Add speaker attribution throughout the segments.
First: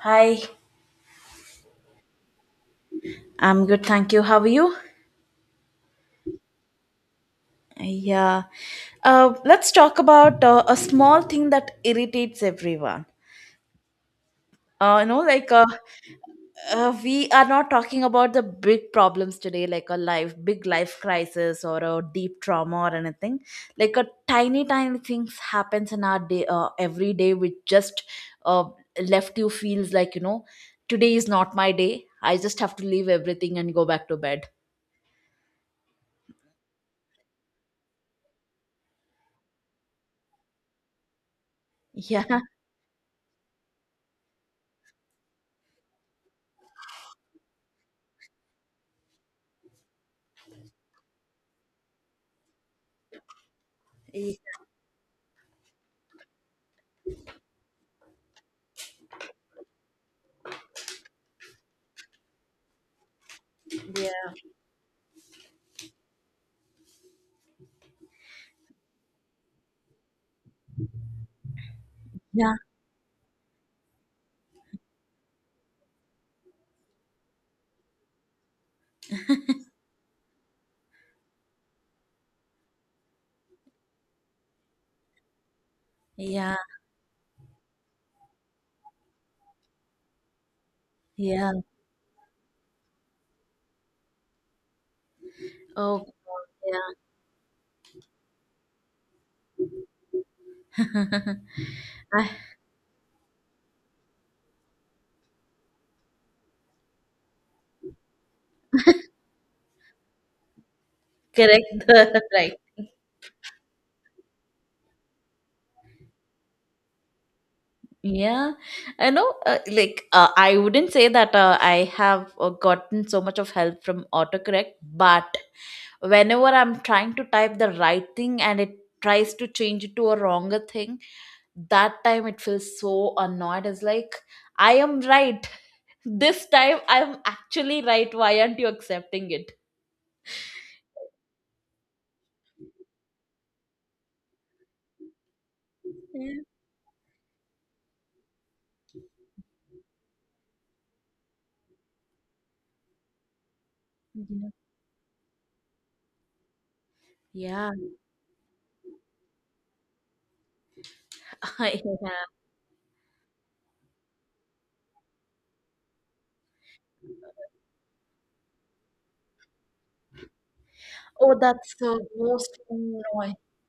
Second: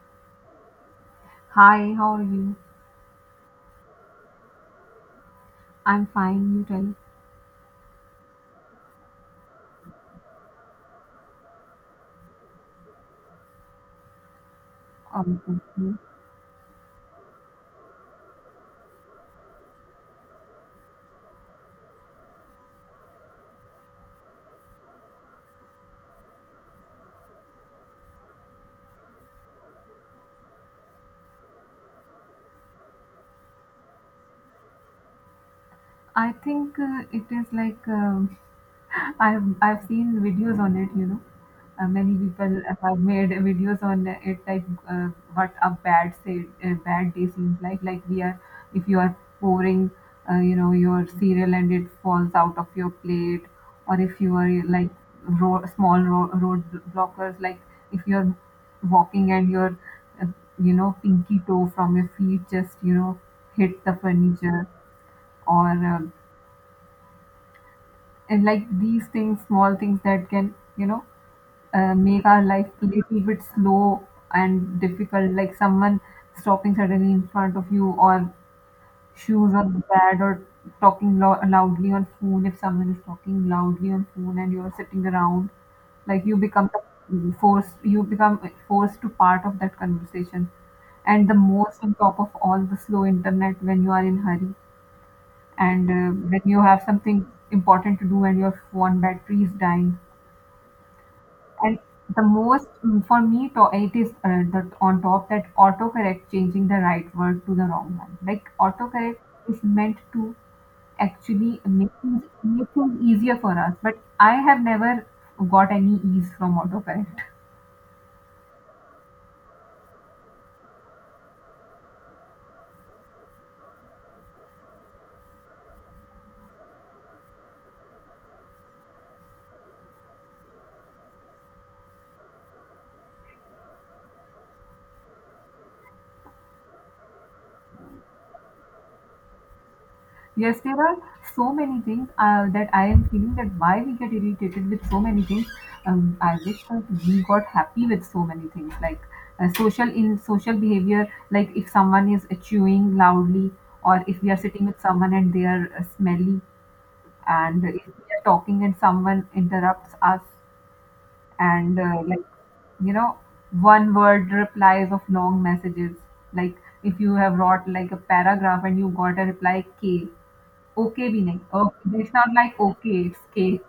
Speaker 1: Hi,
Speaker 2: Hi, how are you?
Speaker 1: I'm good, thank you. How are you?
Speaker 2: I'm fine, you tell.
Speaker 1: Yeah. Let's talk about a small thing that irritates everyone. Uh, you know, like
Speaker 2: Thank
Speaker 1: uh,
Speaker 2: you.
Speaker 1: we are not talking about the big problems today, like a life, big life crisis or a deep trauma or anything. Like a tiny, tiny things happens in our day, every day, which just uh, left you feels like today is not my day. I just have to leave everything and go back to bed.
Speaker 2: I think it is like I've seen videos on it. You know, many
Speaker 1: Yeah.
Speaker 2: people have made videos on it, like what a bad say a bad day seems like. Like we are, if you are pouring, your cereal and it falls out of your plate, or if
Speaker 1: Yeah.
Speaker 2: you are like road, small road, road blockers, like if you are walking and your, uh, pinky toe from your feet just you know hit the furniture or. And like these things small things that can make our
Speaker 1: Yeah.
Speaker 2: life a little bit slow and difficult, like someone stopping suddenly in front of you, or shoes on the pad, or talking loudly on phone. If someone is talking loudly on phone and you're sitting around, like you
Speaker 1: Yeah,
Speaker 2: become the forced you become forced to part of that conversation. And the
Speaker 1: yeah.
Speaker 2: most, on top of all, the slow internet when you are in hurry, and
Speaker 1: Oh, God,
Speaker 2: when you have something important to do and your phone battery is dying.
Speaker 1: yeah.
Speaker 2: And the
Speaker 1: I-
Speaker 2: most, for me to, it is that, on top, that autocorrect changing the right word to the wrong one. Like autocorrect is meant to actually
Speaker 1: Correct. Right.
Speaker 2: make things easier for us, but I have never got any ease from autocorrect.
Speaker 1: Yeah. I know, I wouldn't say that I have gotten so much of help from autocorrect, but whenever I'm trying to type the right thing and it tries to change it to a wronger thing, that time it feels so annoyed. It's like, I am right. This time I'm actually right. Why aren't you accepting it?
Speaker 2: Yes, there are so many things that I am feeling, that why we get irritated with so many things. I
Speaker 1: Yeah.
Speaker 2: wish that we got happy with so many things, like social behavior. Like if someone is chewing loudly, or if we are sitting with someone and they are smelly, and
Speaker 1: Yeah.
Speaker 2: if we are talking and someone interrupts us, and
Speaker 1: Yeah.
Speaker 2: you know one word replies of long messages. Like if you have wrote like a paragraph and you got a reply K. Okay,
Speaker 1: Oh,
Speaker 2: Vinay.
Speaker 1: that's
Speaker 2: Okay,
Speaker 1: the
Speaker 2: it's not like
Speaker 1: most
Speaker 2: okay, it's
Speaker 1: annoying.
Speaker 2: cake.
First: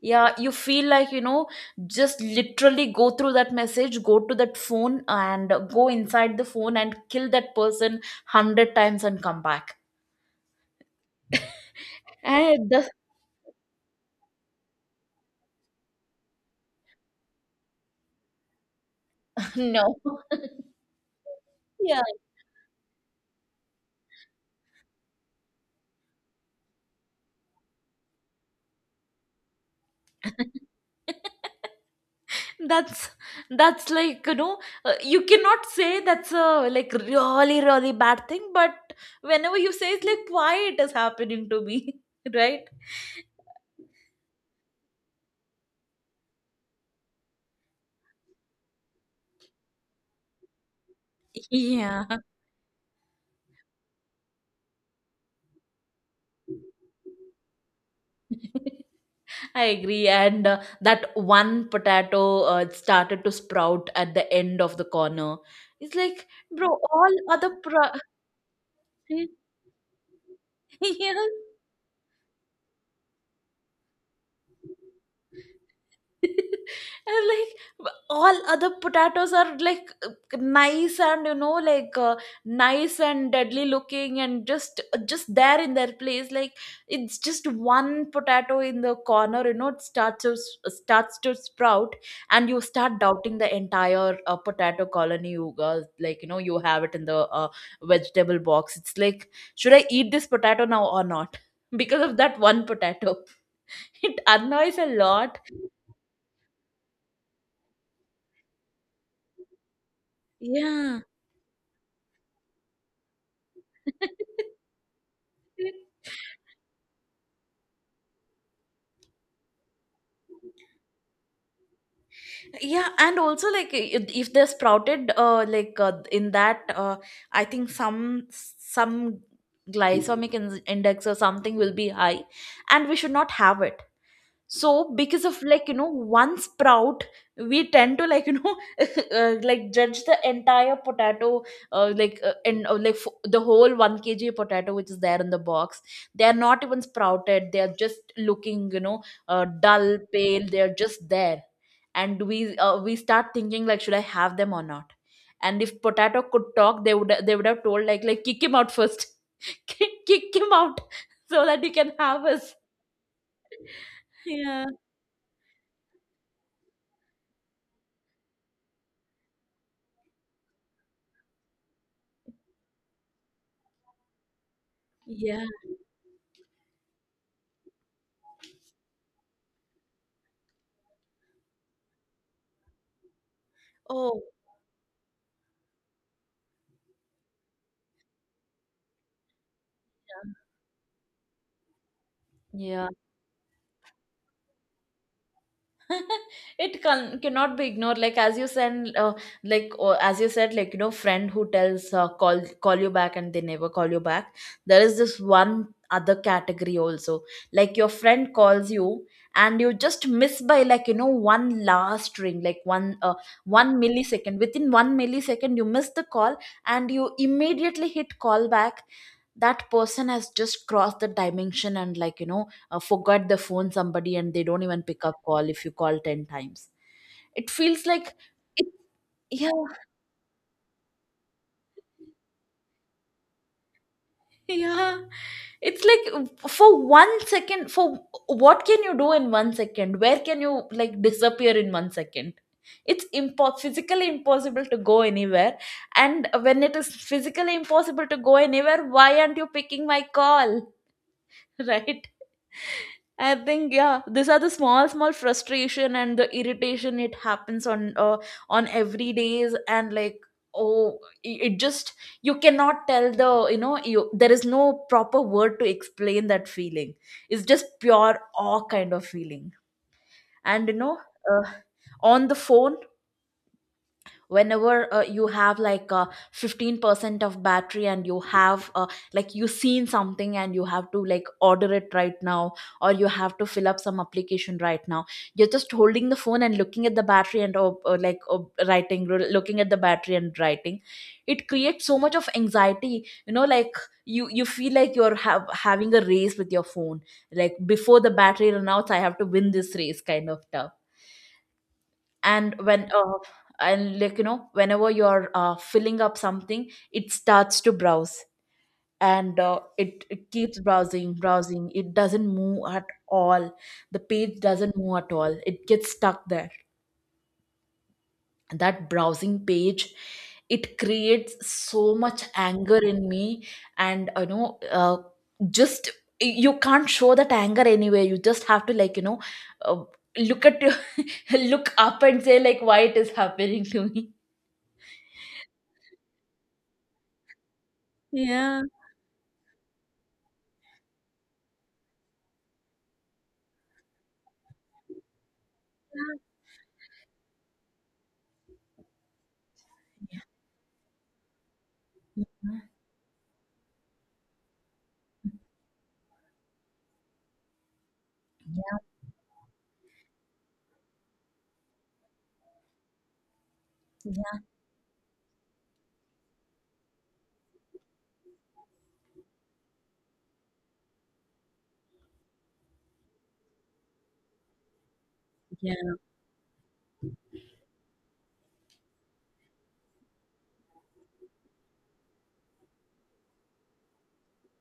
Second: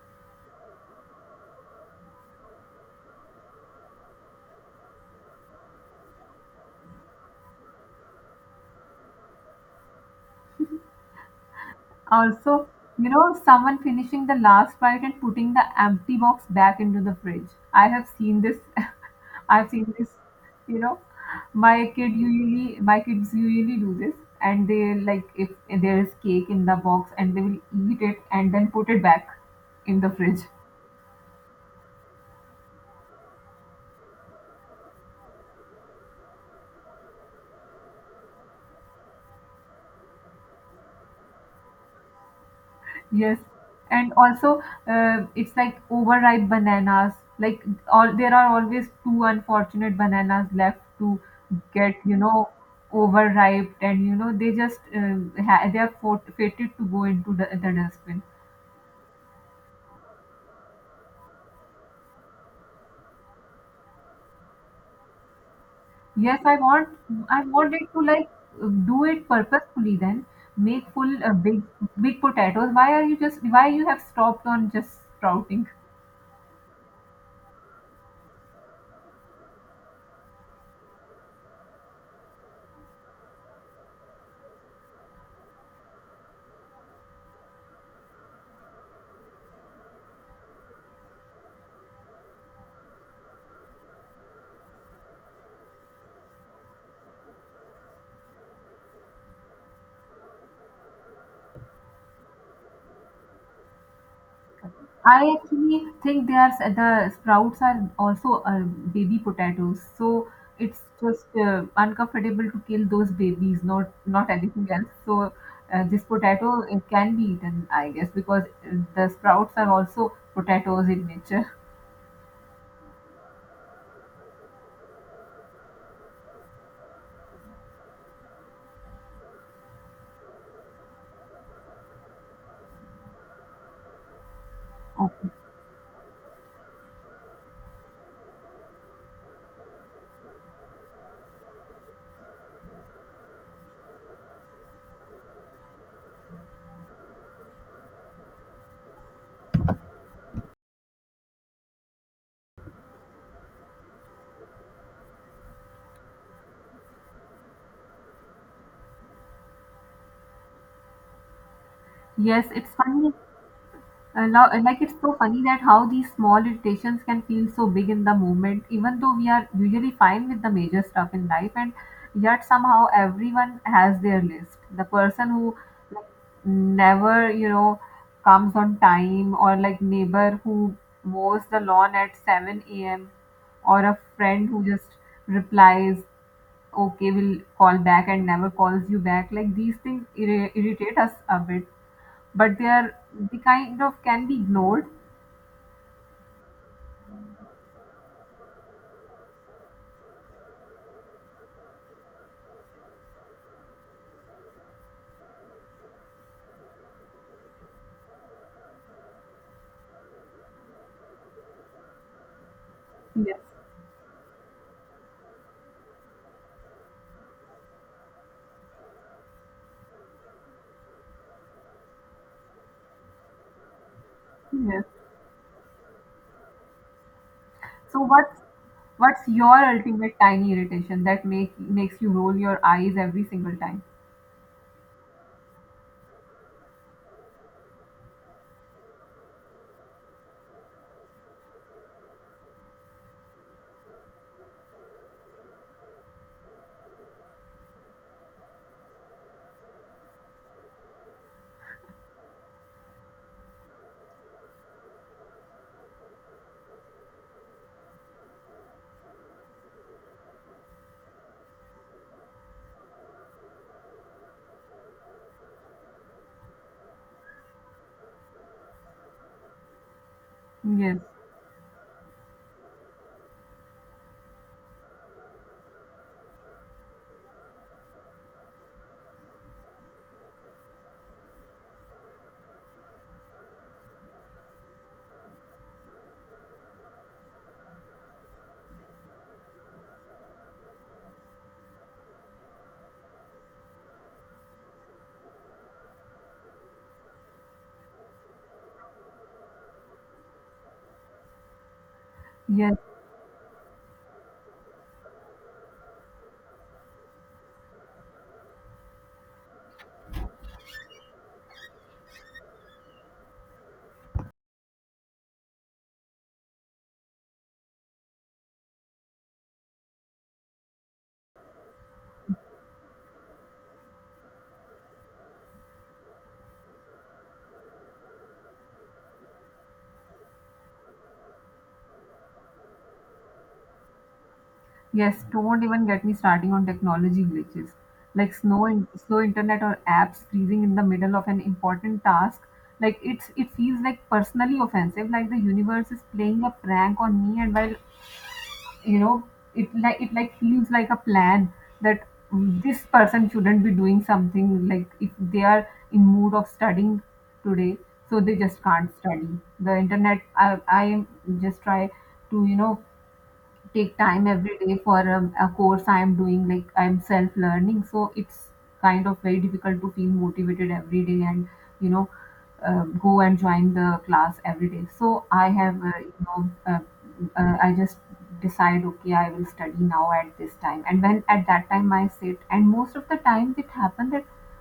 Speaker 1: Yeah, you feel like, just literally go through that message, go to that phone and go inside the phone and kill that person 100 times and come back.
Speaker 2: Also,
Speaker 1: And the,
Speaker 2: you know, someone finishing the last bite and putting the empty box back into the fridge. I have seen this. I've seen
Speaker 1: no.
Speaker 2: this. You know,
Speaker 1: Yeah.
Speaker 2: my kids usually do this, and they like, if there is cake in the box, and they will eat it and then put it back in the fridge.
Speaker 1: That's that's like you cannot say that's a like really really bad thing, but whenever you say it's like, why it is happening to me? Right.
Speaker 2: Yes, and also it's like overripe bananas. Like all there are always two unfortunate bananas left to get,
Speaker 1: Yeah.
Speaker 2: you know, overripe, and you know they just fated to go into the dustbin.
Speaker 1: I agree. And that one potato, it started to sprout at the end of the corner. It's like,
Speaker 2: Yes,
Speaker 1: bro, all
Speaker 2: I
Speaker 1: other.
Speaker 2: wanted
Speaker 1: Pro-
Speaker 2: to like do it purposefully. Then make full
Speaker 1: yes.
Speaker 2: big potatoes. Why you have stopped on just sprouting?
Speaker 1: and like all other potatoes are like nice and nice and deadly looking and just there in their place. Like it's just one potato in the corner, you know, it starts starts to sprout, and you start doubting the entire potato colony. You uh, like you know you have it in the vegetable box. It's like, should I eat this potato now or not? Because of that one potato. It annoys a
Speaker 2: I
Speaker 1: lot.
Speaker 2: actually think they are the sprouts are also baby potatoes, so it's
Speaker 1: Yeah.
Speaker 2: just uncomfortable to kill those babies, not anything else. So this potato, it can be eaten, I guess, because the sprouts are also potatoes in nature.
Speaker 1: Yeah, and also if they sprouted in that, I think some glycemic index or something will be high, and we should not have it. So because
Speaker 2: Okay.
Speaker 1: of one sprout, we tend to like judge the entire potato, the whole 1 kg potato which is there in the box. They are not even sprouted, they are just looking, dull pale, they are just there. And we start thinking like, should I have them or not? And if potato could talk, they would, they would have told like kick him out first. Kick kick him out, so that you can have
Speaker 2: Yes,
Speaker 1: us.
Speaker 2: it's funny. I lo- I
Speaker 1: Yeah,
Speaker 2: like It's so funny that how these small irritations can feel so big in the moment, even though we are usually fine with the major stuff in life, and yet somehow everyone has their list. The person
Speaker 1: yeah.
Speaker 2: who, like, never, you know, comes on time, or like neighbor who mows the lawn at 7 a.m., or a
Speaker 1: Oh,
Speaker 2: friend who just replies, "Okay, we'll call back," and never calls you back. Like these things
Speaker 1: yeah.
Speaker 2: irritate us a bit, but
Speaker 1: Yeah.
Speaker 2: they kind of can be ignored.
Speaker 1: It cannot be ignored. Like as you said, like, or as you said, like, you know, friend who tells call call you back, and they never call you back. There is this one other category also. Like your friend calls you, and you just miss by like, you know, one last ring, like
Speaker 2: Yes,
Speaker 1: one millisecond. Within one millisecond, you miss the call, and you immediately hit call back. That person has just crossed the dimension, and like, forgot the phone somebody, and they don't even
Speaker 2: yes.
Speaker 1: pick up call if you call 10 times. It feels
Speaker 2: So
Speaker 1: like
Speaker 2: what's
Speaker 1: it,
Speaker 2: what's
Speaker 1: yeah.
Speaker 2: your ultimate tiny irritation that makes you roll your eyes every single time?
Speaker 1: Yeah. It's like, for 1 second, for what can you do in 1 second? Where can you like disappear in 1 second? It's physically impossible to go anywhere. And when it is physically impossible to go anywhere, why aren't you picking my call? Right. I think, yeah, these are the small, small frustration and the irritation. It happens on every days, and like, oh, it just, you cannot tell the, you know, you, there is no proper word to explain that feeling. It's just pure awe kind of feeling. And
Speaker 2: Yes,
Speaker 1: uh, on the phone, whenever you have like 15% of battery, and you have like you seen something and you have to like order it right now, or you have to fill up some application right now, you're just holding the phone and looking at the battery, and looking at the battery and writing. It creates so much of anxiety, you know, like you feel like you're have, having a race with your phone, like before the battery run out, I have to win this race kind of stuff. And
Speaker 2: yes,
Speaker 1: when and like, you know, whenever you're filling up something, it starts to browse. And it, it keeps browsing browsing, it doesn't move at all. The page doesn't move at all, it gets stuck there, that browsing page. It creates so much anger in me. And just, you can't show that anger anywhere, you just have to like, uh, look at look up and say like, why it is happening to me.
Speaker 2: yes. Don't even get me starting on technology glitches, like
Speaker 1: Yeah.
Speaker 2: slow internet or apps freezing in the middle of an important task. Like it feels like personally offensive, like the universe is playing a prank on me. And while you know, it like feels like a plan that,
Speaker 1: Yeah.
Speaker 2: this person shouldn't be doing something. Like if they are in mood of studying today, so they just can't study the internet. I just try to, you know, take time
Speaker 1: Yeah.
Speaker 2: every day for a course I'm doing, like I'm self learning, so it's kind of very difficult to feel motivated every day and, you know, go and join the class every day. So I have,
Speaker 1: Yeah.
Speaker 2: I just decide, okay, I will study now at this time, and when at that time I sit, and most of the times it happens,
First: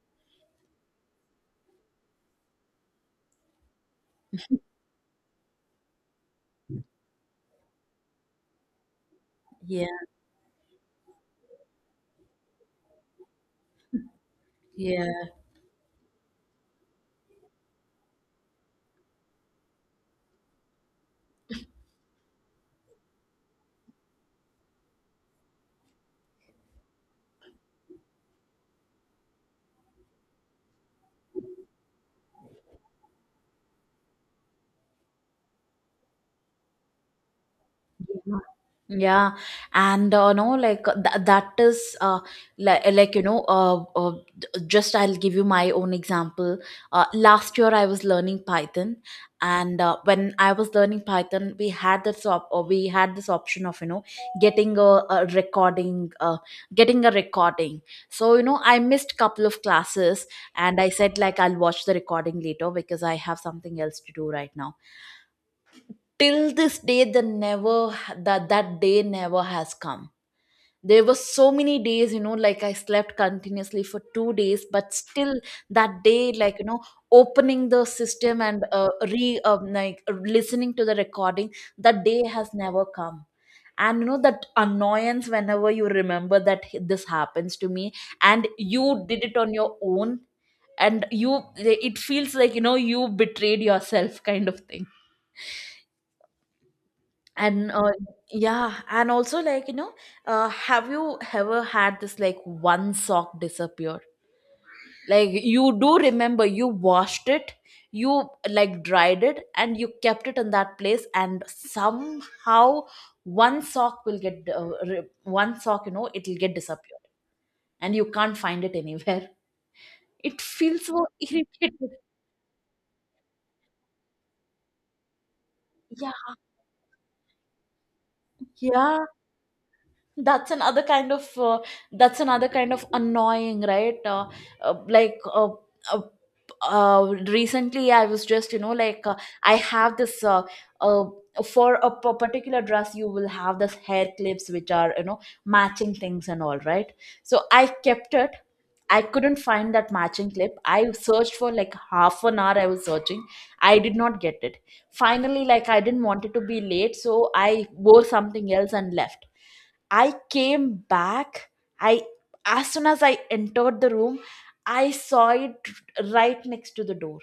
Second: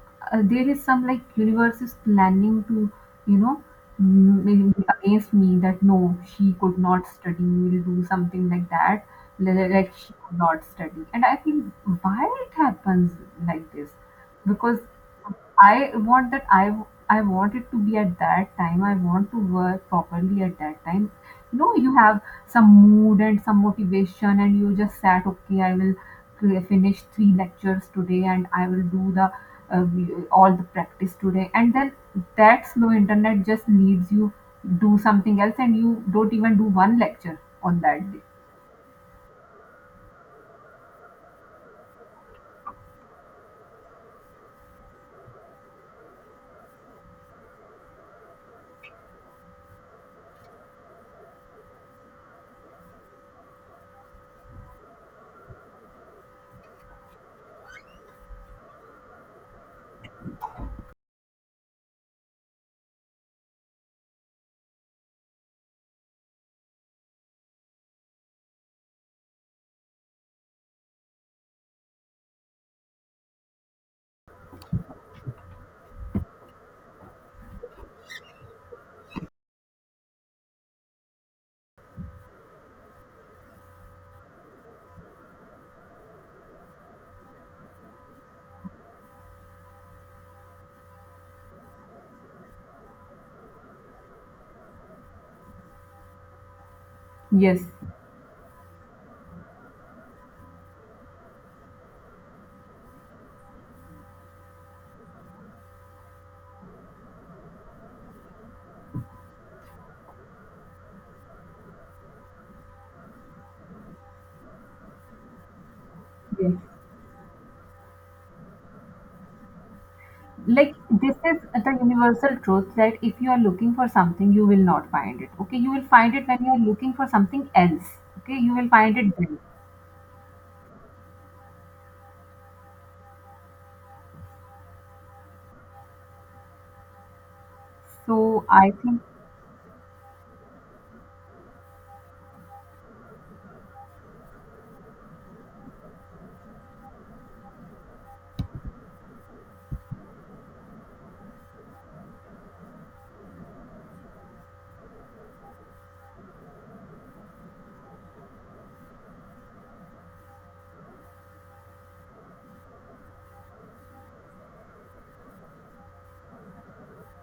Speaker 2: there is some, like universe is planning to, you know, against me, that no, she could not study, will do something like that,
Speaker 1: Yeah.
Speaker 2: she could not study. And I think why it happens like this, because
Speaker 1: Yeah.
Speaker 2: i want that i I want it to be at that time. I want to work properly at that time. You know, you have some mood and some motivation, and you just sat, okay, I will finish three lectures today, and I will do the all the practice today. And then that slow internet just needs you do something else, and you don't even do one lecture on that day.
Speaker 1: Yeah. Yeah, and no, like that is like, just I'll give you my own example. Last year I was learning Python, and when I was learning Python, we had this option of, you know, getting a recording, getting a recording. So you know, I missed couple of classes, and I said like, I'll watch the recording later because I have something else to do right now. Till this day, the never, that day never has come. There were so many days, you know, like I slept continuously for 2 days, but still that day, like, you know, opening the system and re like listening to the recording, that day has never come. And you know that annoyance, whenever you remember that this happens to me, and you did it on your own, and you, it feels like, you know, you betrayed yourself kind of thing.
Speaker 2: Yes,
Speaker 1: And yeah, and also like, you know, have you ever had this like one sock disappear? Like you do remember you washed it, you like dried it, and you kept it in that place, and somehow one sock will get one sock, you know, it'll
Speaker 2: yes.
Speaker 1: get disappeared, and you can't find it anywhere. It
Speaker 2: Like
Speaker 1: feels so
Speaker 2: this is the
Speaker 1: irritated.
Speaker 2: universal truth, that if you are looking for something, you will not find it. Okay, you will find it
Speaker 1: Yeah.
Speaker 2: when you are looking for something else. Okay, you will find
Speaker 1: Yeah,
Speaker 2: it then.
Speaker 1: that's another kind of uh, that's another kind of annoying, right? Uh, like uh, uh, Recently I was
Speaker 2: So
Speaker 1: just, you
Speaker 2: I
Speaker 1: know,
Speaker 2: think
Speaker 1: I have this uh, for a particular dress, you will have this hair clips which are, you know, matching things and all, right? So I kept it, I couldn't find that matching clip. I searched for like half an hour, I was searching, I did not get it. Finally, like, I didn't want it to be late, so I wore something else and left. I came back. I As soon as I entered the room, I saw it right next to the door.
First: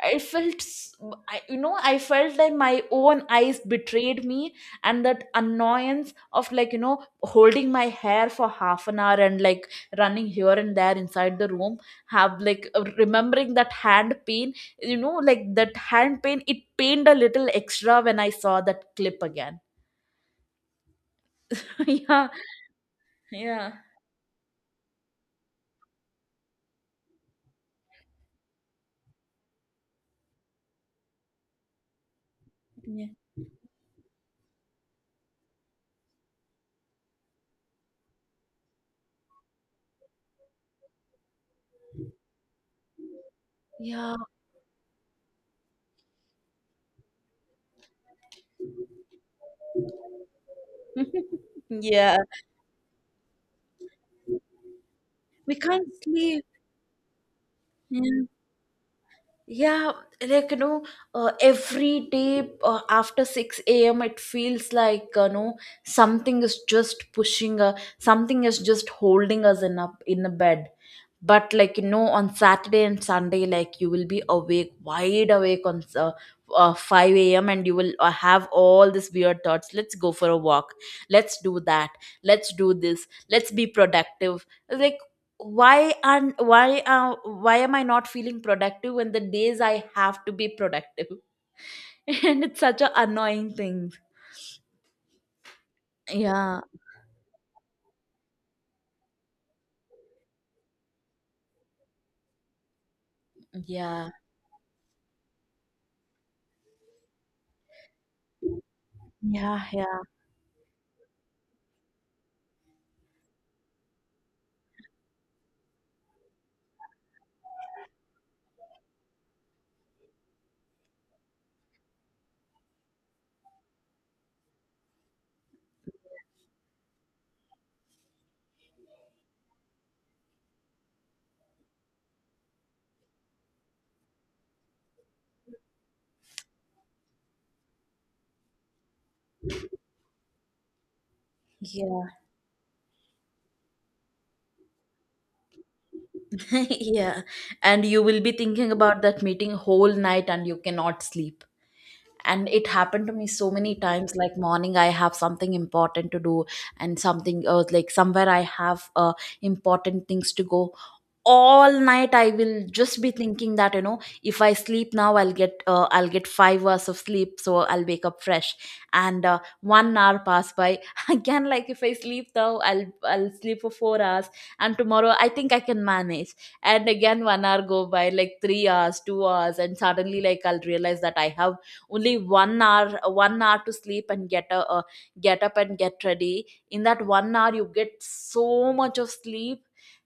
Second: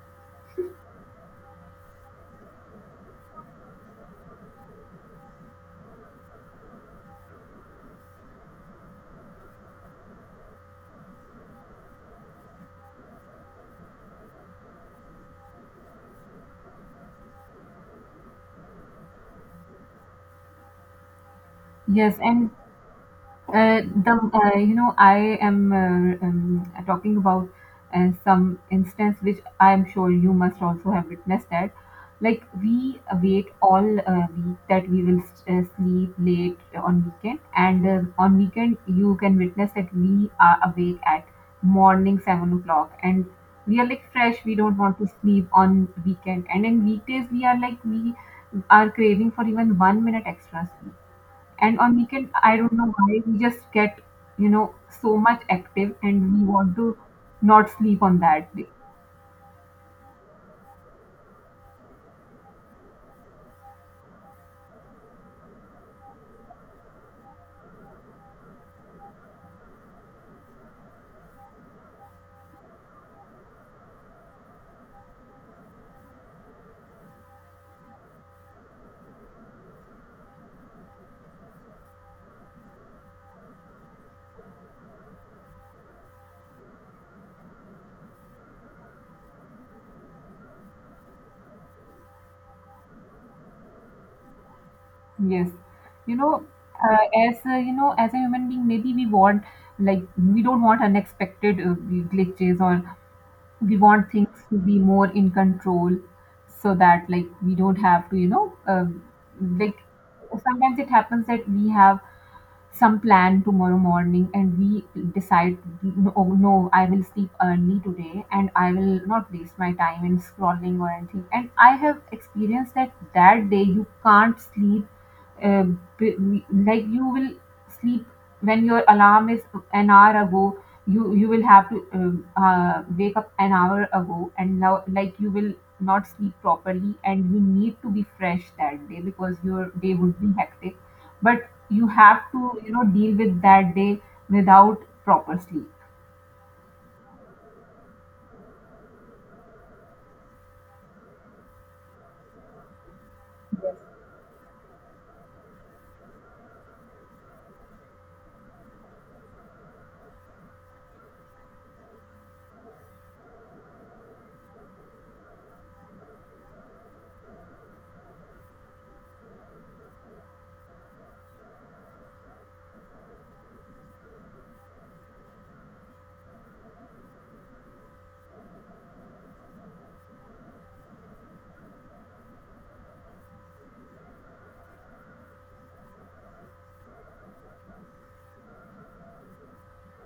Speaker 1: I felt, s- I, you know, I felt like my own eyes betrayed me. And that annoyance of, like, you know, holding my hair for half an hour and like running here and there inside the room, have like remembering that hand pain, you know, like that hand pain. It pained a little extra when I saw that clip again.
Speaker 2: yes,
Speaker 1: Yeah,
Speaker 2: and
Speaker 1: yeah,
Speaker 2: The you know, I am, talking about some instance which I am sure you must also have witnessed, that like we
Speaker 1: yeah.
Speaker 2: wait all week that we will sleep late on weekend. And on weekend you can witness that we are awake at morning 7 o'clock, and we are like
Speaker 1: Yeah,
Speaker 2: fresh, we don't want to sleep on weekend, and in weekdays we are like, we are craving for even 1 minute extra sleep. And on
Speaker 1: yeah,
Speaker 2: weekend, I don't know why we just get, you know, so much
Speaker 1: we can't
Speaker 2: active and we
Speaker 1: sleep.
Speaker 2: want to not sleep on
Speaker 1: Yeah.
Speaker 2: that day.
Speaker 1: Yeah, like, you know, every day after 6 a.m., it feels like, you know, something is just pushing, something is just holding us in a bed. But like, you know, on Saturday and Sunday, like you will be awake wide awake on 5 a.m, and you will have all these weird thoughts: let's go for a walk, let's do that, let's do this, let's be productive. Like, why and why why am I not feeling productive when the days I have to be productive? And it's such a annoying thing.
Speaker 2: Yes. You know,
Speaker 1: Yeah,
Speaker 2: as a human being, maybe we want, like we don't want unexpected glitches, or we want
Speaker 1: yeah,
Speaker 2: things to be more in control, so that like we don't have to, you know,
Speaker 1: yeah,
Speaker 2: like
Speaker 1: yeah,
Speaker 2: sometimes it happens that we have some plan tomorrow morning, and we decide, no, no, I will sleep early today and I will not waste my time in scrolling or anything. And I have experienced that that day you can't sleep. uh, b- like you will sleep when your alarm is an hour ago. You will have to, wake up an hour ago, and now like you will not sleep properly and you need to be fresh that day, because your day would be hectic, but you
Speaker 1: yeah.
Speaker 2: have to, you know, deal with that day without proper sleep.
Speaker 1: Yeah. And you will be thinking about that meeting whole night and you cannot sleep. And it happened to me so many
Speaker 2: Yes.
Speaker 1: times, like, morning I have something important to do, and something like somewhere I have important things to go. All night I will just be thinking that, you know, if I sleep now, I'll get 5 hours of sleep, so I'll wake up fresh. And 1 hour pass by. Again, like, if I sleep now, I'll sleep for 4 hours, and tomorrow I think I can manage. And again 1 hour go by, like 3 hours, 2 hours. And suddenly like, I'll realize that I have only 1 hour to sleep, and get a, get up and get ready in that 1 hour, you get so much of sleep.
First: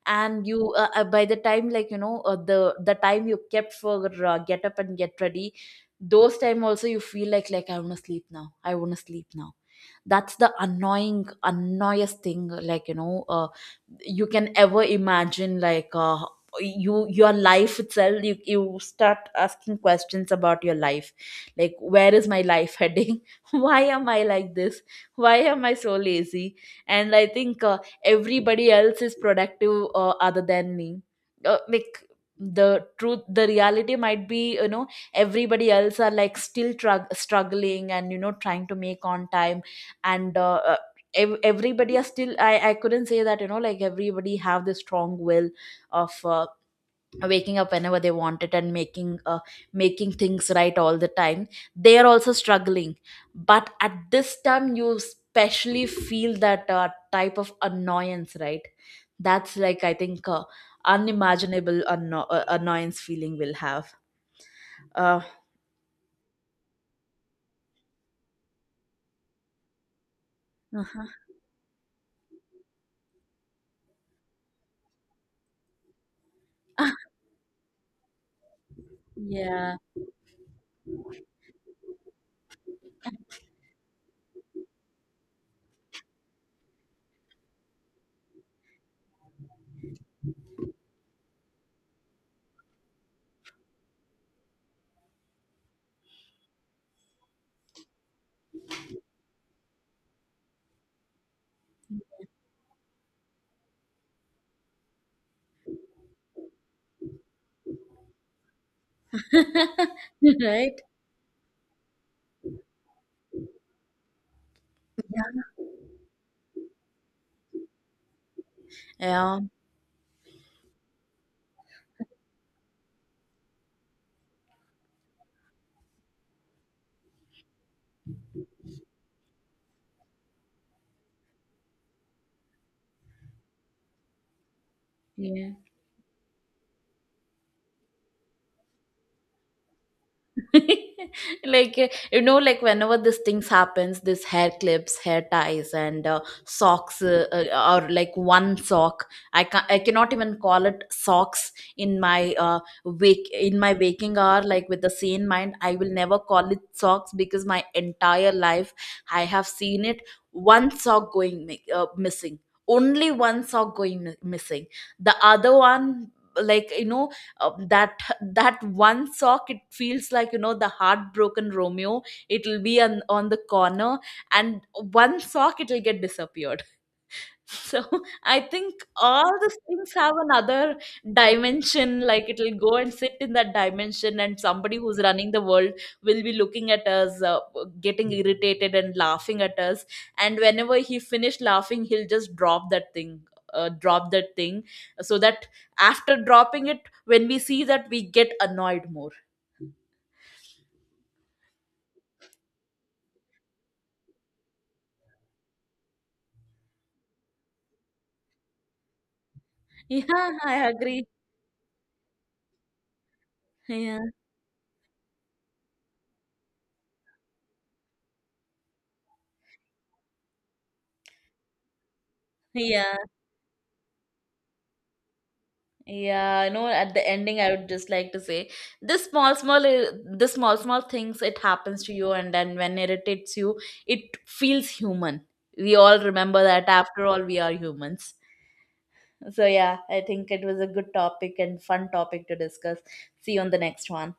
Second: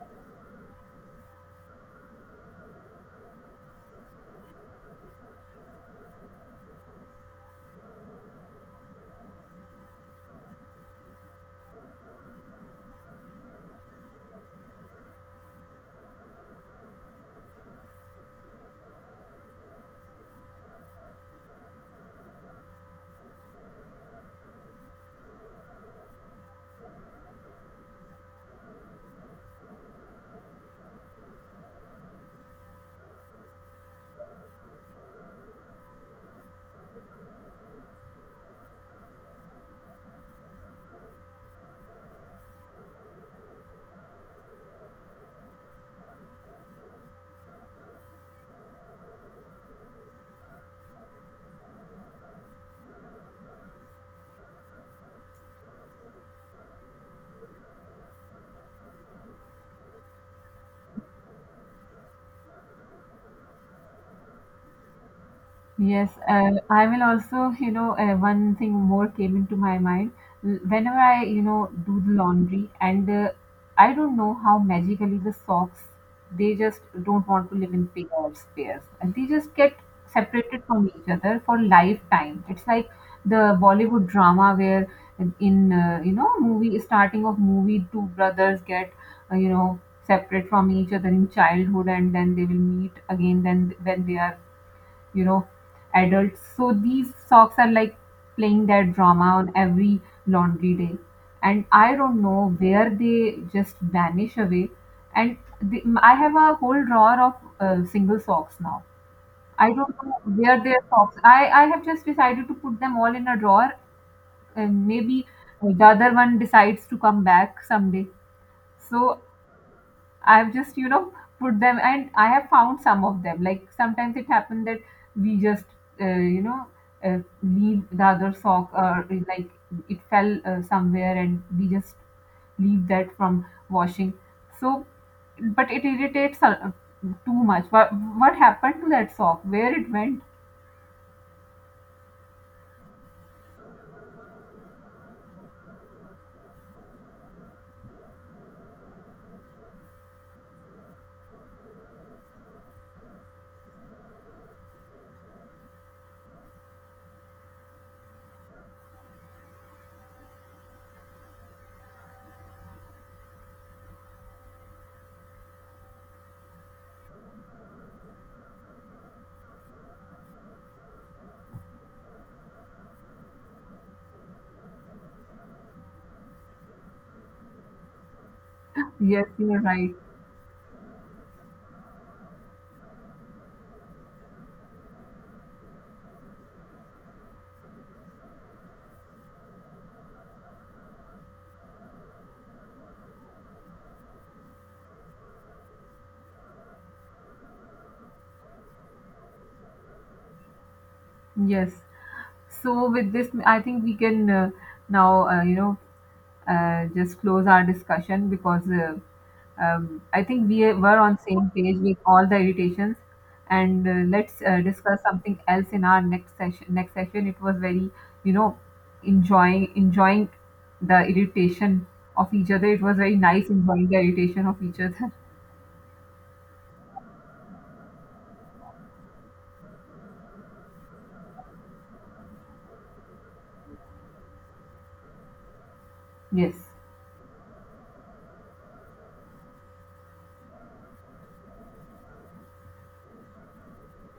Speaker 1: And you by the time, like, you know, the time you kept for get up and get ready, those time also you feel like I want to sleep now, I want to sleep now. That's the annoying annoyest thing, like, you know, you can ever imagine. Like, you your life itself, you start asking questions about your life, like, where is my life heading? Why am I like this? Why am I so lazy? And I think, everybody else is productive other than me. uh, like the truth, the reality might be, you know, everybody else are like still struggling, and you know, trying to make on time. And everybody are still, I couldn't say that, you know, like, everybody have this strong will of waking up whenever they want it, and making making things right all the time. They are also struggling. But at this time you especially feel that type of annoyance, right? That's like, I think, unimaginable annoyance feeling will have, uh,
Speaker 2: Yes, I will also, you know, one thing more came into my mind. Whenever
Speaker 1: uh-huh.
Speaker 2: I, you know, do the laundry, and I don't know how magically the socks, they just don't want to live in pair or pairs. And they just get
Speaker 1: Yeah.
Speaker 2: separated from each other for lifetime. It's like the Bollywood drama where, in, you know, movie, starting of movie, two brothers get, you know, separate from each other in childhood, and then they will meet again then, when they are, you know, adults. So these socks are like playing their drama on every laundry day, and I don't know where they just vanish away. And the, I have a whole drawer of single socks now. I don't know where
Speaker 1: Right.
Speaker 2: their socks. I have just decided to put them all in a drawer, and maybe the other one decides to come back someday. So
Speaker 1: Yeah,
Speaker 2: I've just, you know, put them, and I have found some of them. Like sometimes it happened that we just, uh, you know, leave the other sock, or like it fell somewhere, and we just leave that from washing. So,
Speaker 1: yeah.
Speaker 2: but it irritates too much. What happened to that sock? Where it went?
Speaker 1: Like, you know, like, whenever this things happens, this hair clips, hair ties, and socks, or like one sock. I can, I cannot even call it socks. In my waking hour, like with the sane mind, I will never call it socks, because my entire life I have seen it, one sock going missing, only one sock going missing. The other one, like, you know, um, that that one sock, it feels like, you know, the heartbroken Romeo, it'll be on the corner. And one sock, it'll get disappeared. So I think
Speaker 2: Yes,
Speaker 1: all these
Speaker 2: you're
Speaker 1: things
Speaker 2: right.
Speaker 1: have another dimension, like it'll go and sit in that dimension, and somebody who's running the world will be looking at us, getting irritated and laughing at us. And whenever he finished laughing, he'll just drop that thing, so that after dropping it, when we see that, we get annoyed more.
Speaker 2: Yes. So with this, I think we can, now, just close our discussion, because, I
Speaker 1: Yeah,
Speaker 2: think we
Speaker 1: I
Speaker 2: were
Speaker 1: agree.
Speaker 2: on same page with all the irritations. And
Speaker 1: Yeah,
Speaker 2: let's discuss something else in our next session. Next session, it was very, you know, enjoying the irritation of each other. It was
Speaker 1: yeah.
Speaker 2: very nice enjoying the irritation of each other.
Speaker 1: Yeah, you know, at the ending, I would just like to say, this small, small, the small, small things, it happens to you, and then when it irritates you, it feels human. We all remember
Speaker 2: Yes.
Speaker 1: that after all, we are humans. So, yeah, I think it was a good topic and fun topic to discuss. See you on the next one.